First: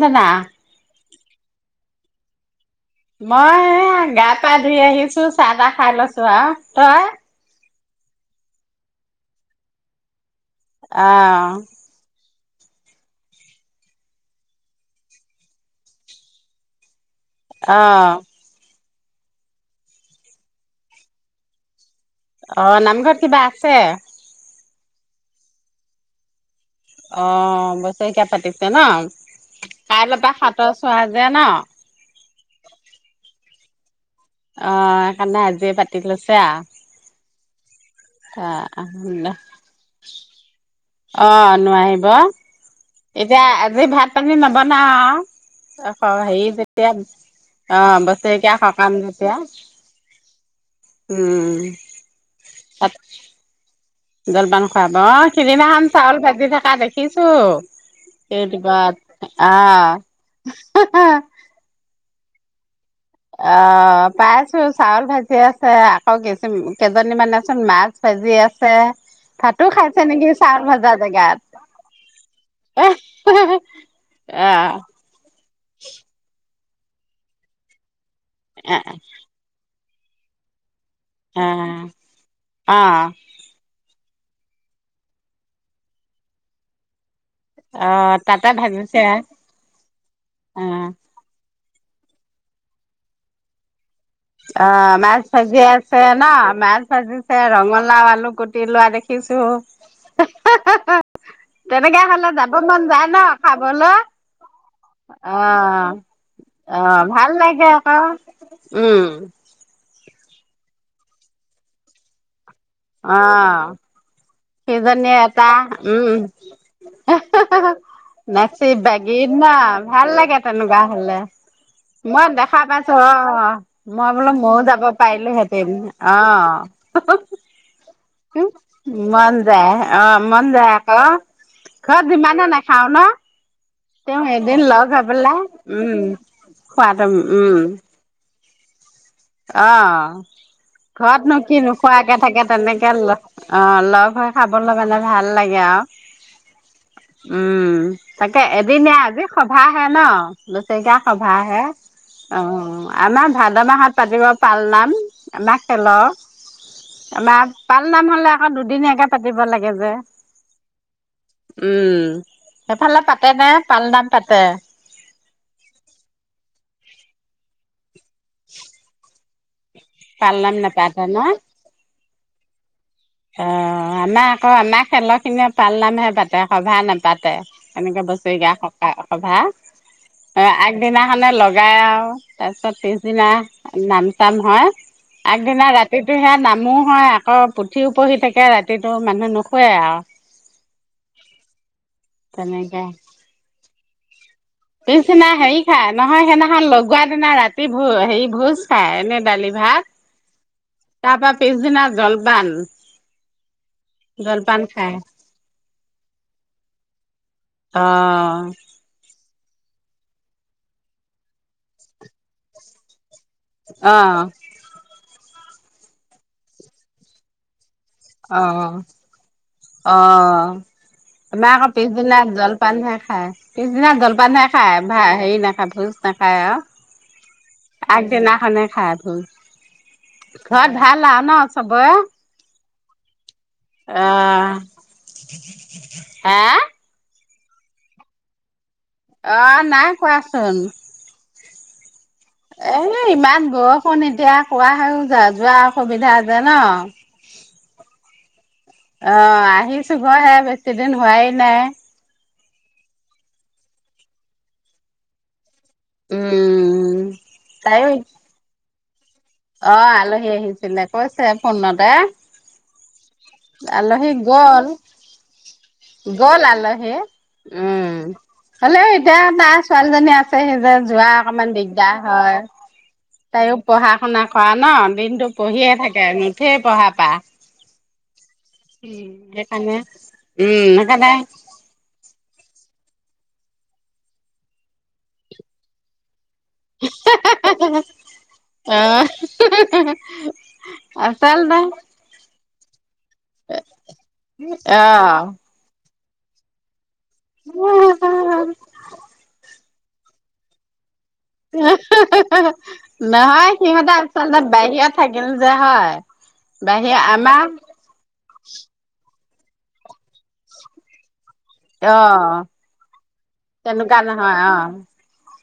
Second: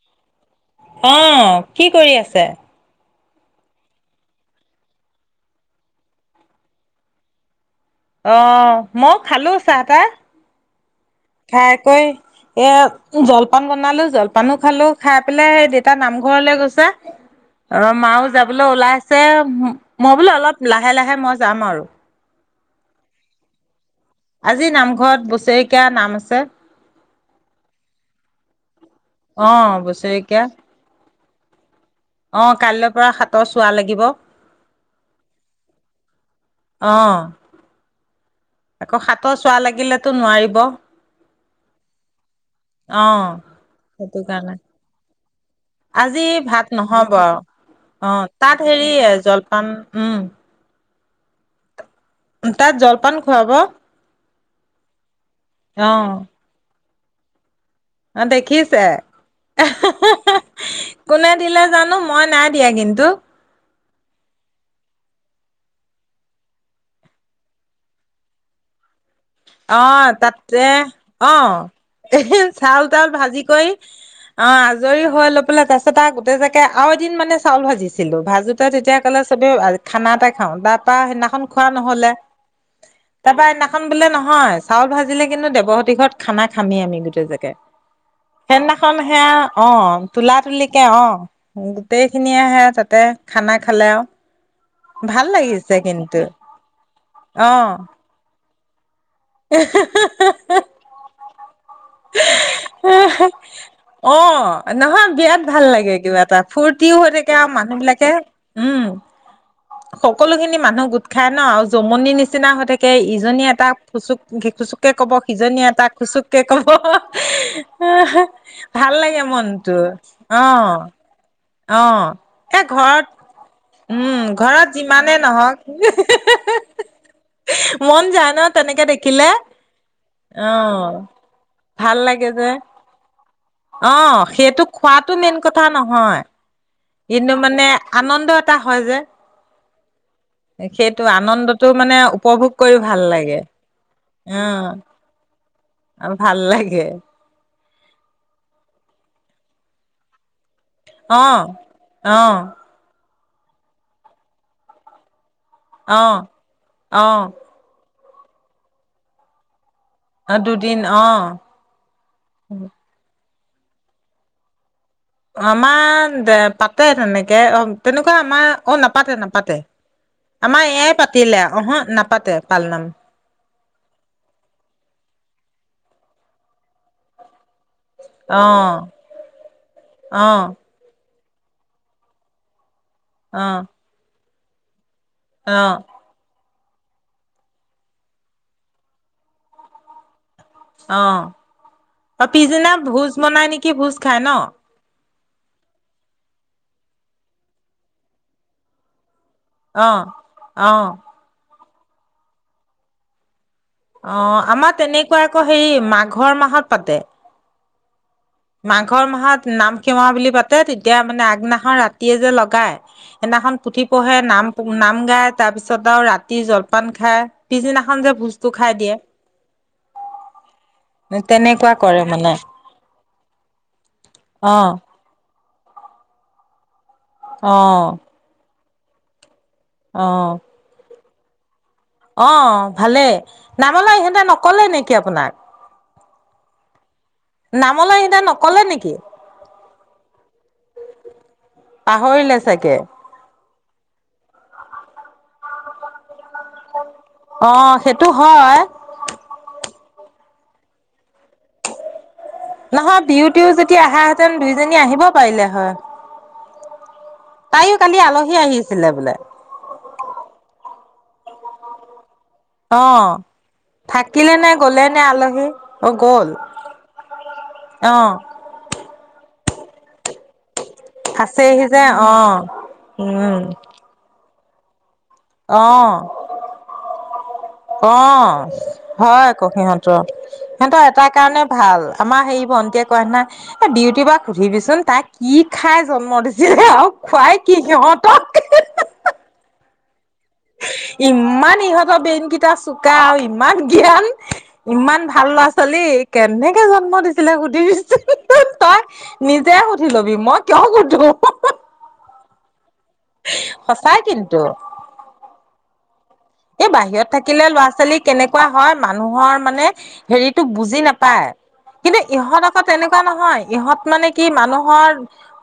না না অ কি কৰি আছে? মই এ গা পা ধুই আহিছো চাহ তাহ খাই লৈছো আৰু তই? অ মই খালো চাহ তাহ। আহ। খাই কৈ এ জলপান বনালো জলপানো খালো খাই পেলাই সেই দেতা নামঘৰলে গৈছে। অ আহ মাও যাবলৈ ওলাই আছে। যে মই বোলে অলপ লাহে লাহে মই যাম আৰু। অ নামঘৰত কিবা আছে? আজি নামঘৰত বছেৰেকীয়া নাম আছে। অ বছৰেকীয়া পাতিছে ন। অ কাইলৈৰ পৰা বছেৰেকীয়া হাতৰ চোৱা দিয়ে ন? অ কাইলৈ পৰা হাতৰ চোৱা লাগিব। অ সেইকাৰণে আজিয়ে পাতি লৈছো। অঁ। আকৌ আৰু হাতৰ চোৱা লাগিলেতো নোৱাৰিব। অ নোৱাৰিব। অ এতিয়া আজি ভাত সেইটো পানী কাৰণে আজি নবনাও হেৰি ভাত যেতিয়া নহ'ব অহ অ তাত বছৰেকীয়া হেৰি সকাম যেতিয়া। জলপান উম উম। তাত জলপান খুৱাব? জলপান খোৱাব। সিদিনাখন অ চাউল ভাজি থকা দেখি দেখিছো। অ এইটো দেখিছে, বাত আহ কোনে দিলে জানো মই নাই দিয়া কিন্তু। অ পাইছো চাউল ভাজি আছে আকৌ কি কেইজনী মানেচোন মাছ ভাজি আছে। ভাতো অ খাইছে নেকি চাউল তাতে ভজা জেগাত অঁ এ চাউল তাউাল ভাজি কৰি আহ আজৰি হৈ ল তাৰপছত আ গোটে যে তাকে আৰু এদিন মানে চাউল ভাজি ছিলো ভাজোতে তেতিয়া ক'লে চবে খানা এটা খাওঁ তাত পা সেইদিনাখন খোৱা আহ নহলে আহ তাৰপা সেদিখন বোলে ন নহয় চাউল ভাজিলে কিন্তু দেৱহতি ঘৰত খানা খামেই আমি গোটেই জাগ আহ তাতে সেইদিনাখন ভাজিছে সেয়া অ তোলা আহ তুলিকে অ গোটেইখিনিযয়েহে তাতে খানা খালে আৰু। অ মাছ ভাল ভাজি লাগিছে আছে কিন্তু ন মাছ ভাজিছে অ ৰঙালাও আলু কু প লোৱা দেখি খিছো। তেনেকে হলে যাব মন যায় ন খাবলৈ। অ নহয় অ, বিৰাট ভাল লাগে কিবা এটা অ ফূৰ্তিও হৈ ভাল থাকে আৰু লাগে মানুহ আকৌ, বিলাকে উম। সকলো খিনি মানুহ গোট খাই ন, আৰু জমনি নিচিনা নিচিনা হৈ থাকে ইজনী এটা অ খুচুক খুচুককে কব সিজনীয়ে এটা সিজনী এটাক উম খুচুককে কব, নাচি ভাল বাগি লাগে ন মনটো। ভাল লাগে অ, তেনেকুৱা হলে অ মই দেখা এ পাইছো ঘৰত অ মই উম বোলো ময়ো ঘৰত যাব যিমানেই নহওক পাৰিলোহেঁতেন অ মন যায় নত মন যায়। অ, মন যায় অ' আকৌ, ভাল ঘৰত লাগে যিমানে যে নাখাওঁ ন। অ, তেওঁ এদিন সেইটো লগ হৈ খোৱাটো মেইন পেলাই কথা উম নহয়। খোৱাটো কিন্তু উম মানে আনন্দ তা হয় যে। অ, সেইটো ঘৰতনো কি আনন্দটো মানে নোখোৱাকে থাকে উপভোগ কৰি তেনেকে ভাল লগ লাগে অ লগ হৈ খাবলৈ গলে ভাল আৰু ভাল লাগে। উম তাকে এদিনিয়া আজি সভাহে ন। বচৰেকীয়া অ' সভাহে। অ আমাৰ ভাদ মাহত পাতিব পাল নাম। আমা খেলৰ অ' আমাৰ অ' পা পাল নাম হ'লে আকৌ দুদিনীয়াকে পাব লাগে। গে যে, দুদিন অ' উম, সেইফালে পা পাতে নে, পাল নাম পাতে। আমাৰ দে পাতে তেনেকে অ। তেনেকুৱা আমাৰ অ নাপাতে নাপা পাতে পালনাম আমাৰ এয়াই নাপাতে ন পাতিলে। ওহোঁ, না পাতে, পালনাম। অ', আমাৰ আকৌ আমাৰ খেলৰখিনিয়ে পালনামহে পাতে, সভা নাপাতে। যেনেকে বছৰেকীয়া অ' সকা, সভা। এ, অ' আগদিনা মানে লগাই, আৰু তাৰপিছত পিছ দিনা অ' নাম টান হয়। আগদিনা অ' ৰাতিটো সেইয়া নাম মোৰ হয় আকৌ প পুথিও পঢ়ি থাকে। ৰাতিটো মানুহ নুশুৱে আৰু অ', অ'। পিছদিনা তেনেকে ভোজ বনাই নি কি ভোজ খায় ন? পিছদিনা হেৰি খাই। নহয়, সেইদিনাখন লগোৱা দিনা ৰাতি ভোজ, হেৰি, ভোজ খাই এনে দালি-ভাত, অ অ তাৰপৰা পিছদিনা জলপান অ', জলপান আমাৰ খাই তেনেকুৱা আকৌ হেৰি, মাঘৰ মাহত পাতে। অ'। মাঘৰ মাহত নাম কেৱা বুলি পাতে তেতিয়া মানে আগদিনাখন ৰাতিয়ে যে লগায়। সেইদিনাখন পুথি অ পঢ়ে নাম নাম গায়। তাৰ পিছত আৰু ৰাতি জলপান খাই পিছদিনা অ' অ' আমা আকৌ তেনেকুৱা কৰে পিছবেলা মানে জলপানহে খায়। পিছদিনা জলপান হে অ খাই ভা ই। হিৰ নাখা ভোজ নাখায়া। অ আগ দিনা খনে। খাইছোন। ঘৰত ভাল আ। নাচ অহ' ভালেই নামলে ইহঁতে নকলে নেকি আপোনাক। হাৰ নামলৈ ইহঁতে নকলে নেকি? অ' নাই কোৱাচোন। পাহৰ ৰিলে ছাগে। এ ইমান বৰষুণ এতিয়া কোৱা হৈয়ো য যোৱা অসুবিধা যে ন অ', সেইটো হয়। এক্সিডেন্ট হোৱাই নাই। নহয় বিয়টিও যদি আহাহেতেন দুইজনী আহিব পাৰিলে হয়। উম। তাইও কালি আলহী আহিছ ছিলে বোলে। অ', আলহী আহিছিলে, কৈছে ফোনতে। অ আলহী থাকিলে নে গ'ল গলে নে আলহী অ গ'ল আলহী উম, অ হ'লেও এতিয়া টা ছোৱালীজনী আছেহে। যে যোৱা অকনমান আছেহি যে দিগদাৰ অ হয়। উম তাইও পঢ়া শুনা খোৱা ন' বিন অ', অ', উম হয় [unintelligible] সেইকাৰণে উম সিহঁতৰ এটা সেইকাৰণে কাৰণে ভাল, আমাৰ হেৰি ভণ্টিয়ে কয় না এ, বিউটিবাক সুধিবিচোন তাক কি খাই জন্ম দিছ [unintelligible] খুৱাই কি সিহঁতক? অ আচলতে ইমান ইহঁতৰ বেনকি কাছু কা আৰু ইমান জ্ঞান, ইমান ভাল ল'ৰা ছোৱালী। কেনেকে জন্ম দিছ [inaudible] অ সুধিবিছোন তই নিজে সু সুধি লবি মই কিয় সোধোঁ? [unintelligible] নহয় সিহঁতে সঁচাই আচলতে কিন্তু বাহিৰত থাকিল যে। হয়। এই বাহিৰ বাহিৰত থাকিলে আমাৰ ল'ৰা ছোৱালী কেনেকুৱা হয় মানুহৰ মানে হেৰিটোক বুজি নাপায়। কিন্তু ইহঁত অ' আকৌ তেনেকুৱা নহয়, ইহঁত তেনেকুৱা মানে কি নহয় অ'। মানুহৰ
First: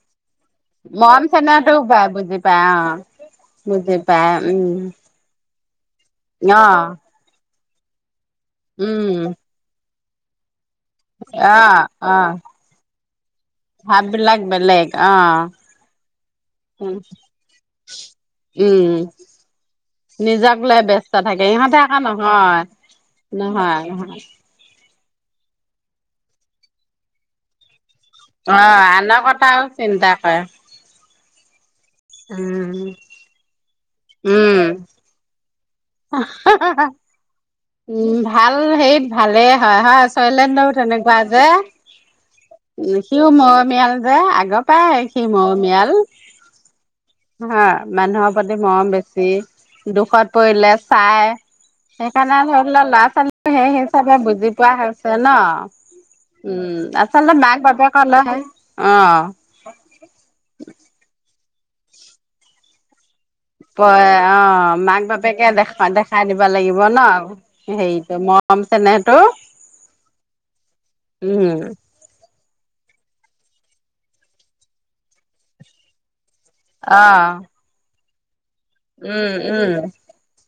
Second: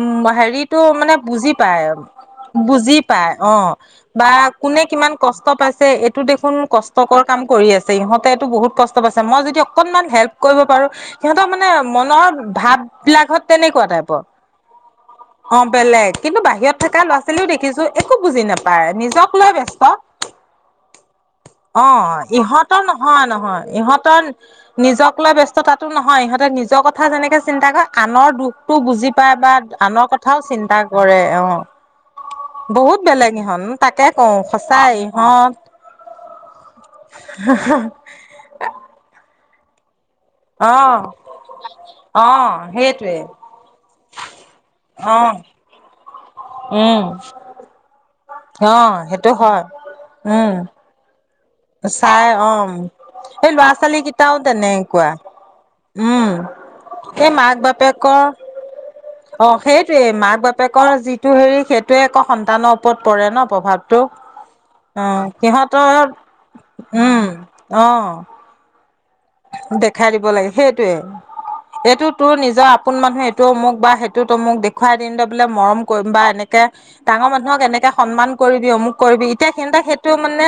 উম, হেৰ [inaudible] মানে মৰম বুজি চেনেহটো পায়, পাই বুজি পায় অ' বুজি পায় অ', বুজি বা পায় উম। কোনে কিমান কচ [unintelligible] তে এইটো দেখোন অ' কষ্টকৰ কাম কৰি আছে ইহঁত তেওঁ বহুত কষ্ট উম পাইছে, মই যদি অকনমান হেল্প কৰিব পাৰো। সিহঁতৰ মানে অ' অ' মনৰ ভাব বিলাকত তেনেকুৱা টাইপৰ, ভাববিলাক বেলেগ অ', বেলেগ কিন্তু বাহিৰত থকা ল'ৰা ছোৱালীও দেখিছোঁ একো বুজি উম নাপায়, নিজক লৈ ব্যস্ত। নিজক লৈ ব্যস্ত থাকে ইহঁতে অ আকৌ নহয়। ইহঁতৰ নহয় নহয় ইহঁতৰ নিজক ব্যস্ততাটো নহয় ইহঁতে নিজৰ কথা যেনেকে চিন্তা কৰে আনৰ দুখটো অ' বুজি আনৰ পায় বা কথাও চিন্তা আনৰ কৰে কথাও চিন্তা কৰে অ উম। বহুত বেলেগ ইহঁত তাকে কওঁ উম সঁচাই ইহঁত [unintelligible] উম ভাল সেইত ভালে হয় থয়লেণ্ডো অ তেনেকুৱা যে অ সেইটোৱে সিও মৰমীয়াল যে আগৰ পৰাই অ সি মৰমীয়াল উম হা মানুহক ওপৰতে অ মৰম বেছি সেইটো হয় দুখত উম পৰিলে চাহ খাই চাই অ ধৰি লোৱা ল'ৰা এই ছোৱালী সেই ল'ৰা ছোৱালী হিচাপে কেইটাও বুজি পোৱা তেনেকুৱা হৈছে ন উম এই আচলতে মাক বাপে বাপেকৰ কলেহে অ সেইটোৱে মাক বাপেকৰ যি টো হেৰি সেইটোৱে একৌ সন্তানৰ ওপৰত পৰে ন প প্ৰভাৱটো অ মাক অ বাপেকে দেখা সিহঁতৰ দেখাই দিব লাগিব ন উম অ হেৰিত মৰম চেনেহ দেখাই দিব লাগে সেইটোৱে উম এইটো তোৰ নিজ যে আপোন মানুহে এইটো অমুক বা সেইটোত অমোক দেখুৱাই দিওতে বোলে মৰম কৰিম বা এনে অ ডাঙৰ মানুহক এনেকা সন্মান কৰিবি অমোক কৰিবি উম এতিয়া উম সেণ্টে সেইটো মানে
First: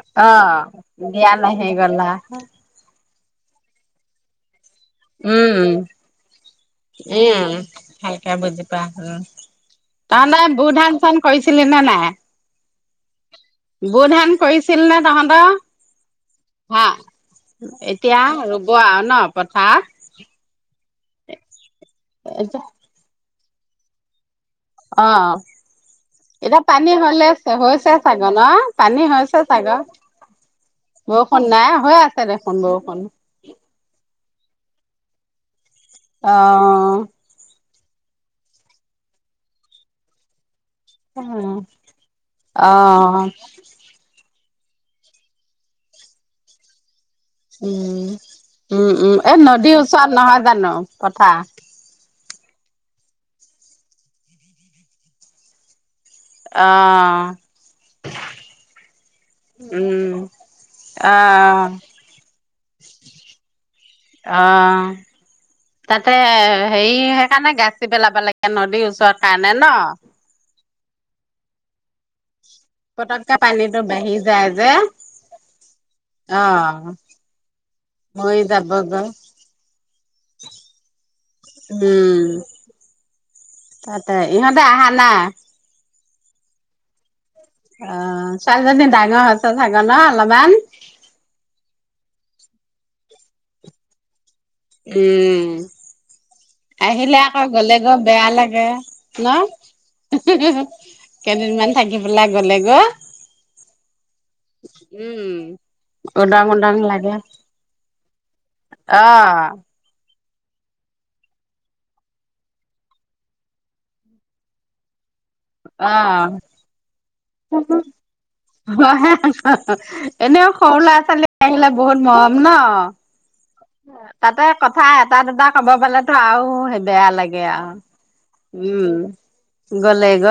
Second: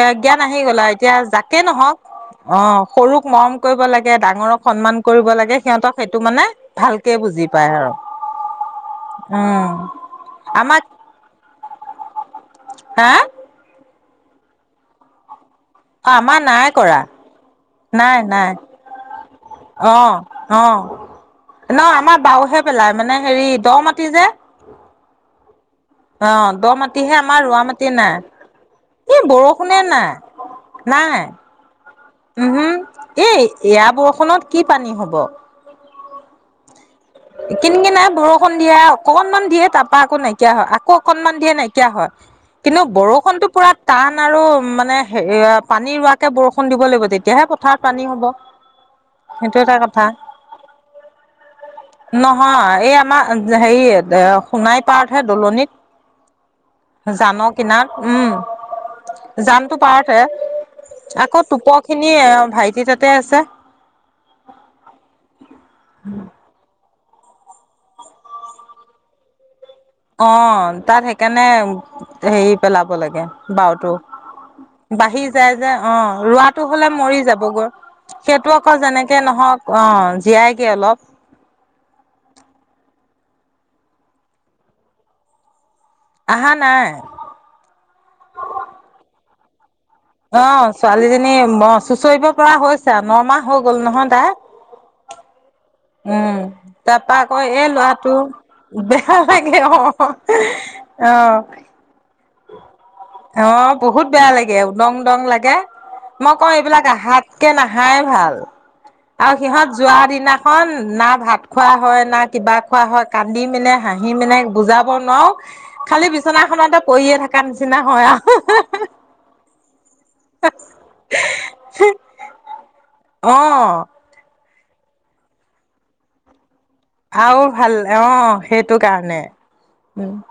এ অ জ্ঞান আহি গ'লা এতিয়া দিয়া যাকে নাহি নহওক গলা অ সৰুক মৰম কৰিব লাগে ডাঙৰক সন্মান কৰিব উম লাগে উম সিহঁতক সেইটো মানে ভালকে বুজি উম পায় আৰু ভালকে বুজি পায় উম তাৰে বু আমাক ধান চান কৰিছিলি নে নাই? হা বু ধান কৰিছিল নে তহঁতৰ? অ আমাৰ নাই হা কৰা এতিয়া ৰুব আৰু ন? কথা। অহ অ। ন? বাওহে পেলাই মানে হেৰি দ মাতি যে। অ, অ ' এতিয়া দ পানী মাটিহে হলে আমাৰ ৰোৱা মাটি হৈছে নাই চাগৈ ন, পানী এই হৈছে বৰষুণে চাগৈ, নাই বৰষুণ নাই হৈ আ উম, হম এ এয়া ব বষুণত কি পানী হ'ব? অ, ' কিন কিনাই বৰষুণ দিয়ে অকনমান দিয়ে তাৰাপা আকৌ নাইকিয়া হয় আকৌ অকনমান দিয়ে অ', নাইকিয়া হয় কিন্তু বৰষুণটো পুৰা টান আৰু উ, মানে হে পানী ৰোৱাকে বৰষুণ দিব লাগিব তেতিয়া উম, উম উম এই সেইটো এটা নদীৰ কথা ওচৰত নহয় জানো পথাৰ? নহয় এই আমাৰ হেৰি সোণাই পাৰতহে দলনিত। অ', জানৰ কিনাৰত উম জানতটো উম, পাৰতে আকৌ অ', টোপৰখিনি ভাইটি তাতে আছে। অ'। তাতে হেৰি সেইকাৰণে গাচি পেলাব লাগে নদীৰ ওচৰত কাৰণে ন। অহ, তাত সেইকাৰণে হেৰি পেলাব লাগে পতককে পানীটো বাওতটো বাঢ়ি যায় যে বাঢ়ি যায় যে আহ অ ৰোৱাটো হলে মৰি যাবগৈ মৰি সেইটো আকৌ যাবগৈ যেনেকে নহওক আহ জীয়াইগে অলপ। ততে ইহঁতে আহা নাই। আহা নাই। অ ছোৱালীজনী ডাঙৰ। [inaudible] [unintelligible] অ অলপমান ছোৱালীজনী ম চুচৰিব কৰা হৈছে নৰমাহ হৈ গ'ল নহয় তাই। উম। উম তাৰপৰা আহিলে আকৌ কয় এ গ'লে গৈ লৰাটো বেয়া লাগে বেয়া ন লাগে অ আহ কেইদিনমান থাকি পেলাই গ'লে গৈ আহ বহুত বেয়া লাগে উদং দং উম লাগে মই ক উদং উদং এইবিলাক লাগে আহাতকে নাহাই ভাল অ আৰু সিহঁত যোৱা দিনা না ভাত খোৱা হয় না কিবা খোৱা হয় কান্দি মেলনে হাঁহি মানে বুজাব নোৱাৰোঁ অ খালি বিচনাখনতে পৰিয়ে থাকে এনেও সৰু ল'ৰা ছোৱালী আহিলে বহুত মৰম ন। অ', তাতে কথা এটা দুটা ক'ব পালেতো আৰু বেয়া লাগে ভাল আৰু অ', সেইটো উম কাৰণে গলে উম, গ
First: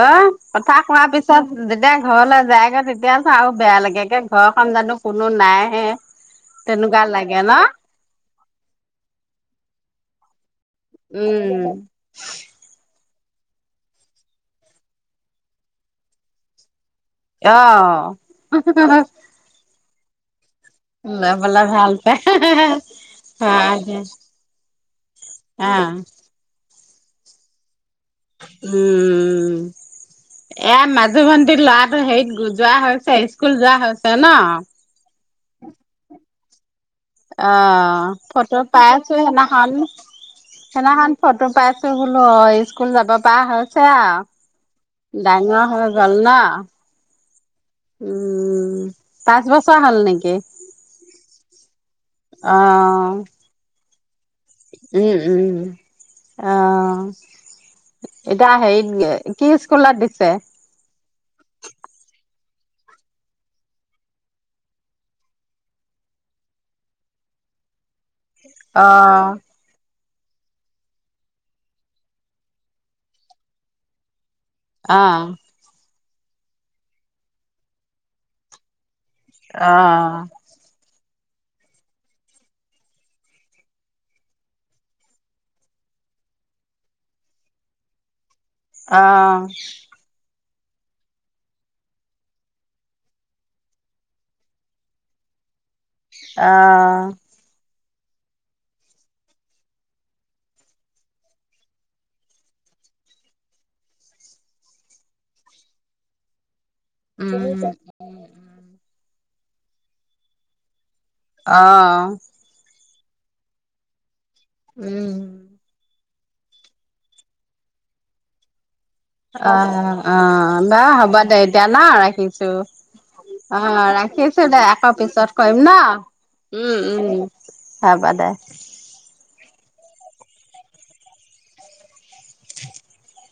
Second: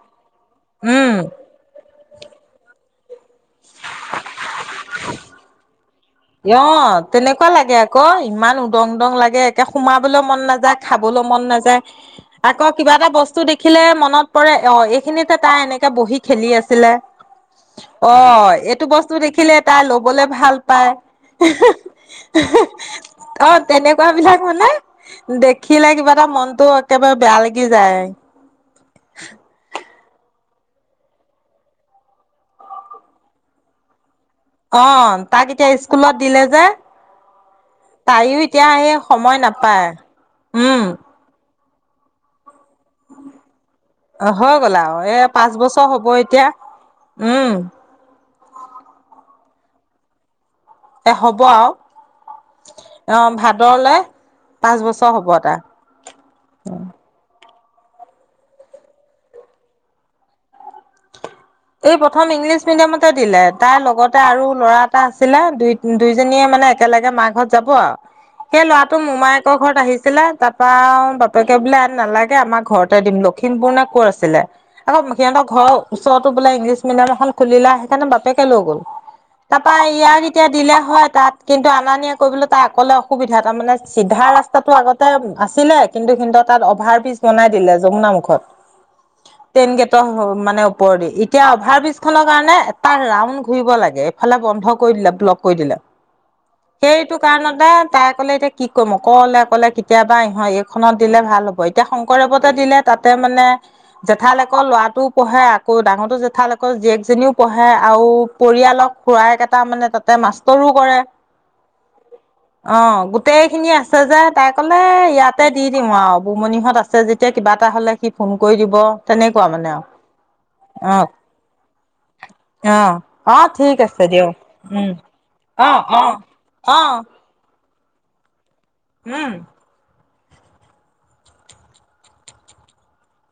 কথা কোৱাৰ উম। পিছত যেতিয়া ঘৰলৈ যায়গৈ তেতিয়াতো আৰু বেয়া লাগেগে ঘৰ ক জানো কোনো নাই হে। অ তেনেকুৱা লাগে আকৌ ইমান উদং দং লাগে একে সোমাবলৈ মন নাযায়। খাবলৈ মন উম নাযায় আকৌ কিবা এটা বস্তু বস্তু দেখিলে মনত পৰে অ এইখিনিতে তাই এনেকে বহি খেলি আছিলে। অ অ এইটো বস্তু দেখিলে তাই ল'বলে ভাল পায় অ লবলে ভাল পাই তেনেকুৱা বিলাক হলে অ দেখিলে কিবা এটা মনটো একেবাৰে বেয়া লাগি যায় উম এয়া মাজু ভন্টিৰ ল'ৰাটো হেৰিত যোৱা হৈছে স্কুল যোৱা হৈছে ন অ তাক এতিয়া স্কুলত দিলে যে অ তাইও ফটো এতিয়া পাই এই আছো সময় সেইদিনাখন নাপায় উম সেইদিনাখন ফটো পাইছ হেইবিলাই স্কুল যাব পআ হৈছে আও হৈ গ'ল আৰু এ পাঁচ ডাঙৰ হৈ বছৰ হ'ব গল ন এতিয়া উম উম পাঁচ বছৰ হাল নিকি এ হব আও অ ভাদৰলে পাঁচ বছৰ উম হ'ব তাৰ। উম অহ এতিয়া হেৰিত কি স্কুলত দিছে এই প্ৰথম ইংলিছ মিডিয়ামতে দিলে তাৰ লগতে আৰু ল'ৰা এটা আছিলে দুই দুইজনীয়ে মানে একেলগে মা ঘৰত যাব আও সেই ল'ৰাটো অ', মোমায়েকৰ ঘৰত আহিছ আছিলে তাৰপা বাপেকে বোলে নালাগে আমাৰ ঘৰতে দিম লখিমপুৰ নে কৰ আছিলে আকৌ অ', সিহঁত ঘৰ ওচৰত ত বোলে ইংলিছ মিডিয়াম এখন খুলিলা সেইকাণে বাপেকে লৈ গ'ল তা পা ইয়াক অ', এতিয়া দিলে হয় তাত কিন্তু আনা নিয়া কৰিবলৈ তাৰ অকলে অসুবিধা তাৰমানে চিধা ৰাস্তাটো আগতে আছিলে কিন্তু কিন্তু তাত অভাৰ বিজ বনাই দিলে যমুনা মুখত অ', টেইন গেটৰ সম মানে ওপৰেদি এতিয়া অভাৰ ব্ৰিজ খনৰ কাৰণে এটা ৰাউড ঘূৰিব লাগে এইফালে বন্ধ কৰি দিলে ব্লক কৰি দিলে অ', সেইটো কাৰণতে একদম তাই কলে এতিয়া কি ক'ম অকলে অকলে কেতিয়াবা ইহ এইখনত দিলে ভাল হ'ব এতিয়া শংকৰদেৱতে দিলে তাতে মানে জেঠাল আকৌ লৰাটোও পঢ়ে আকৌ ডাঙৰ এ জেঠালেক কৰ জীয়েকজনীও উম, পঢ়ে আৰু পৰিয়ালক খুৰায়েক এট তাৰ মানে তাতে মাষ্টৰো কৰে আহ অ গোটেই খিনি আছে যে তাই কলে উম। ইয়াতে দি দিম আও বুমণিহঁত আছে যেতিয়া কিবা এটা হ'লে সি ফোন কৰি দিব৷ তেনেকুৱা অ মানে অ অ হ'ব দে এতিয়া ন অ', ৰাখিছো৷ অ ঠিক আছে দিয়ক ৰাখিছো দে উম, আকৌ পিছত কৰিম ন? অ', অ', উম অ', উম হব দে৷ উম [inaudible]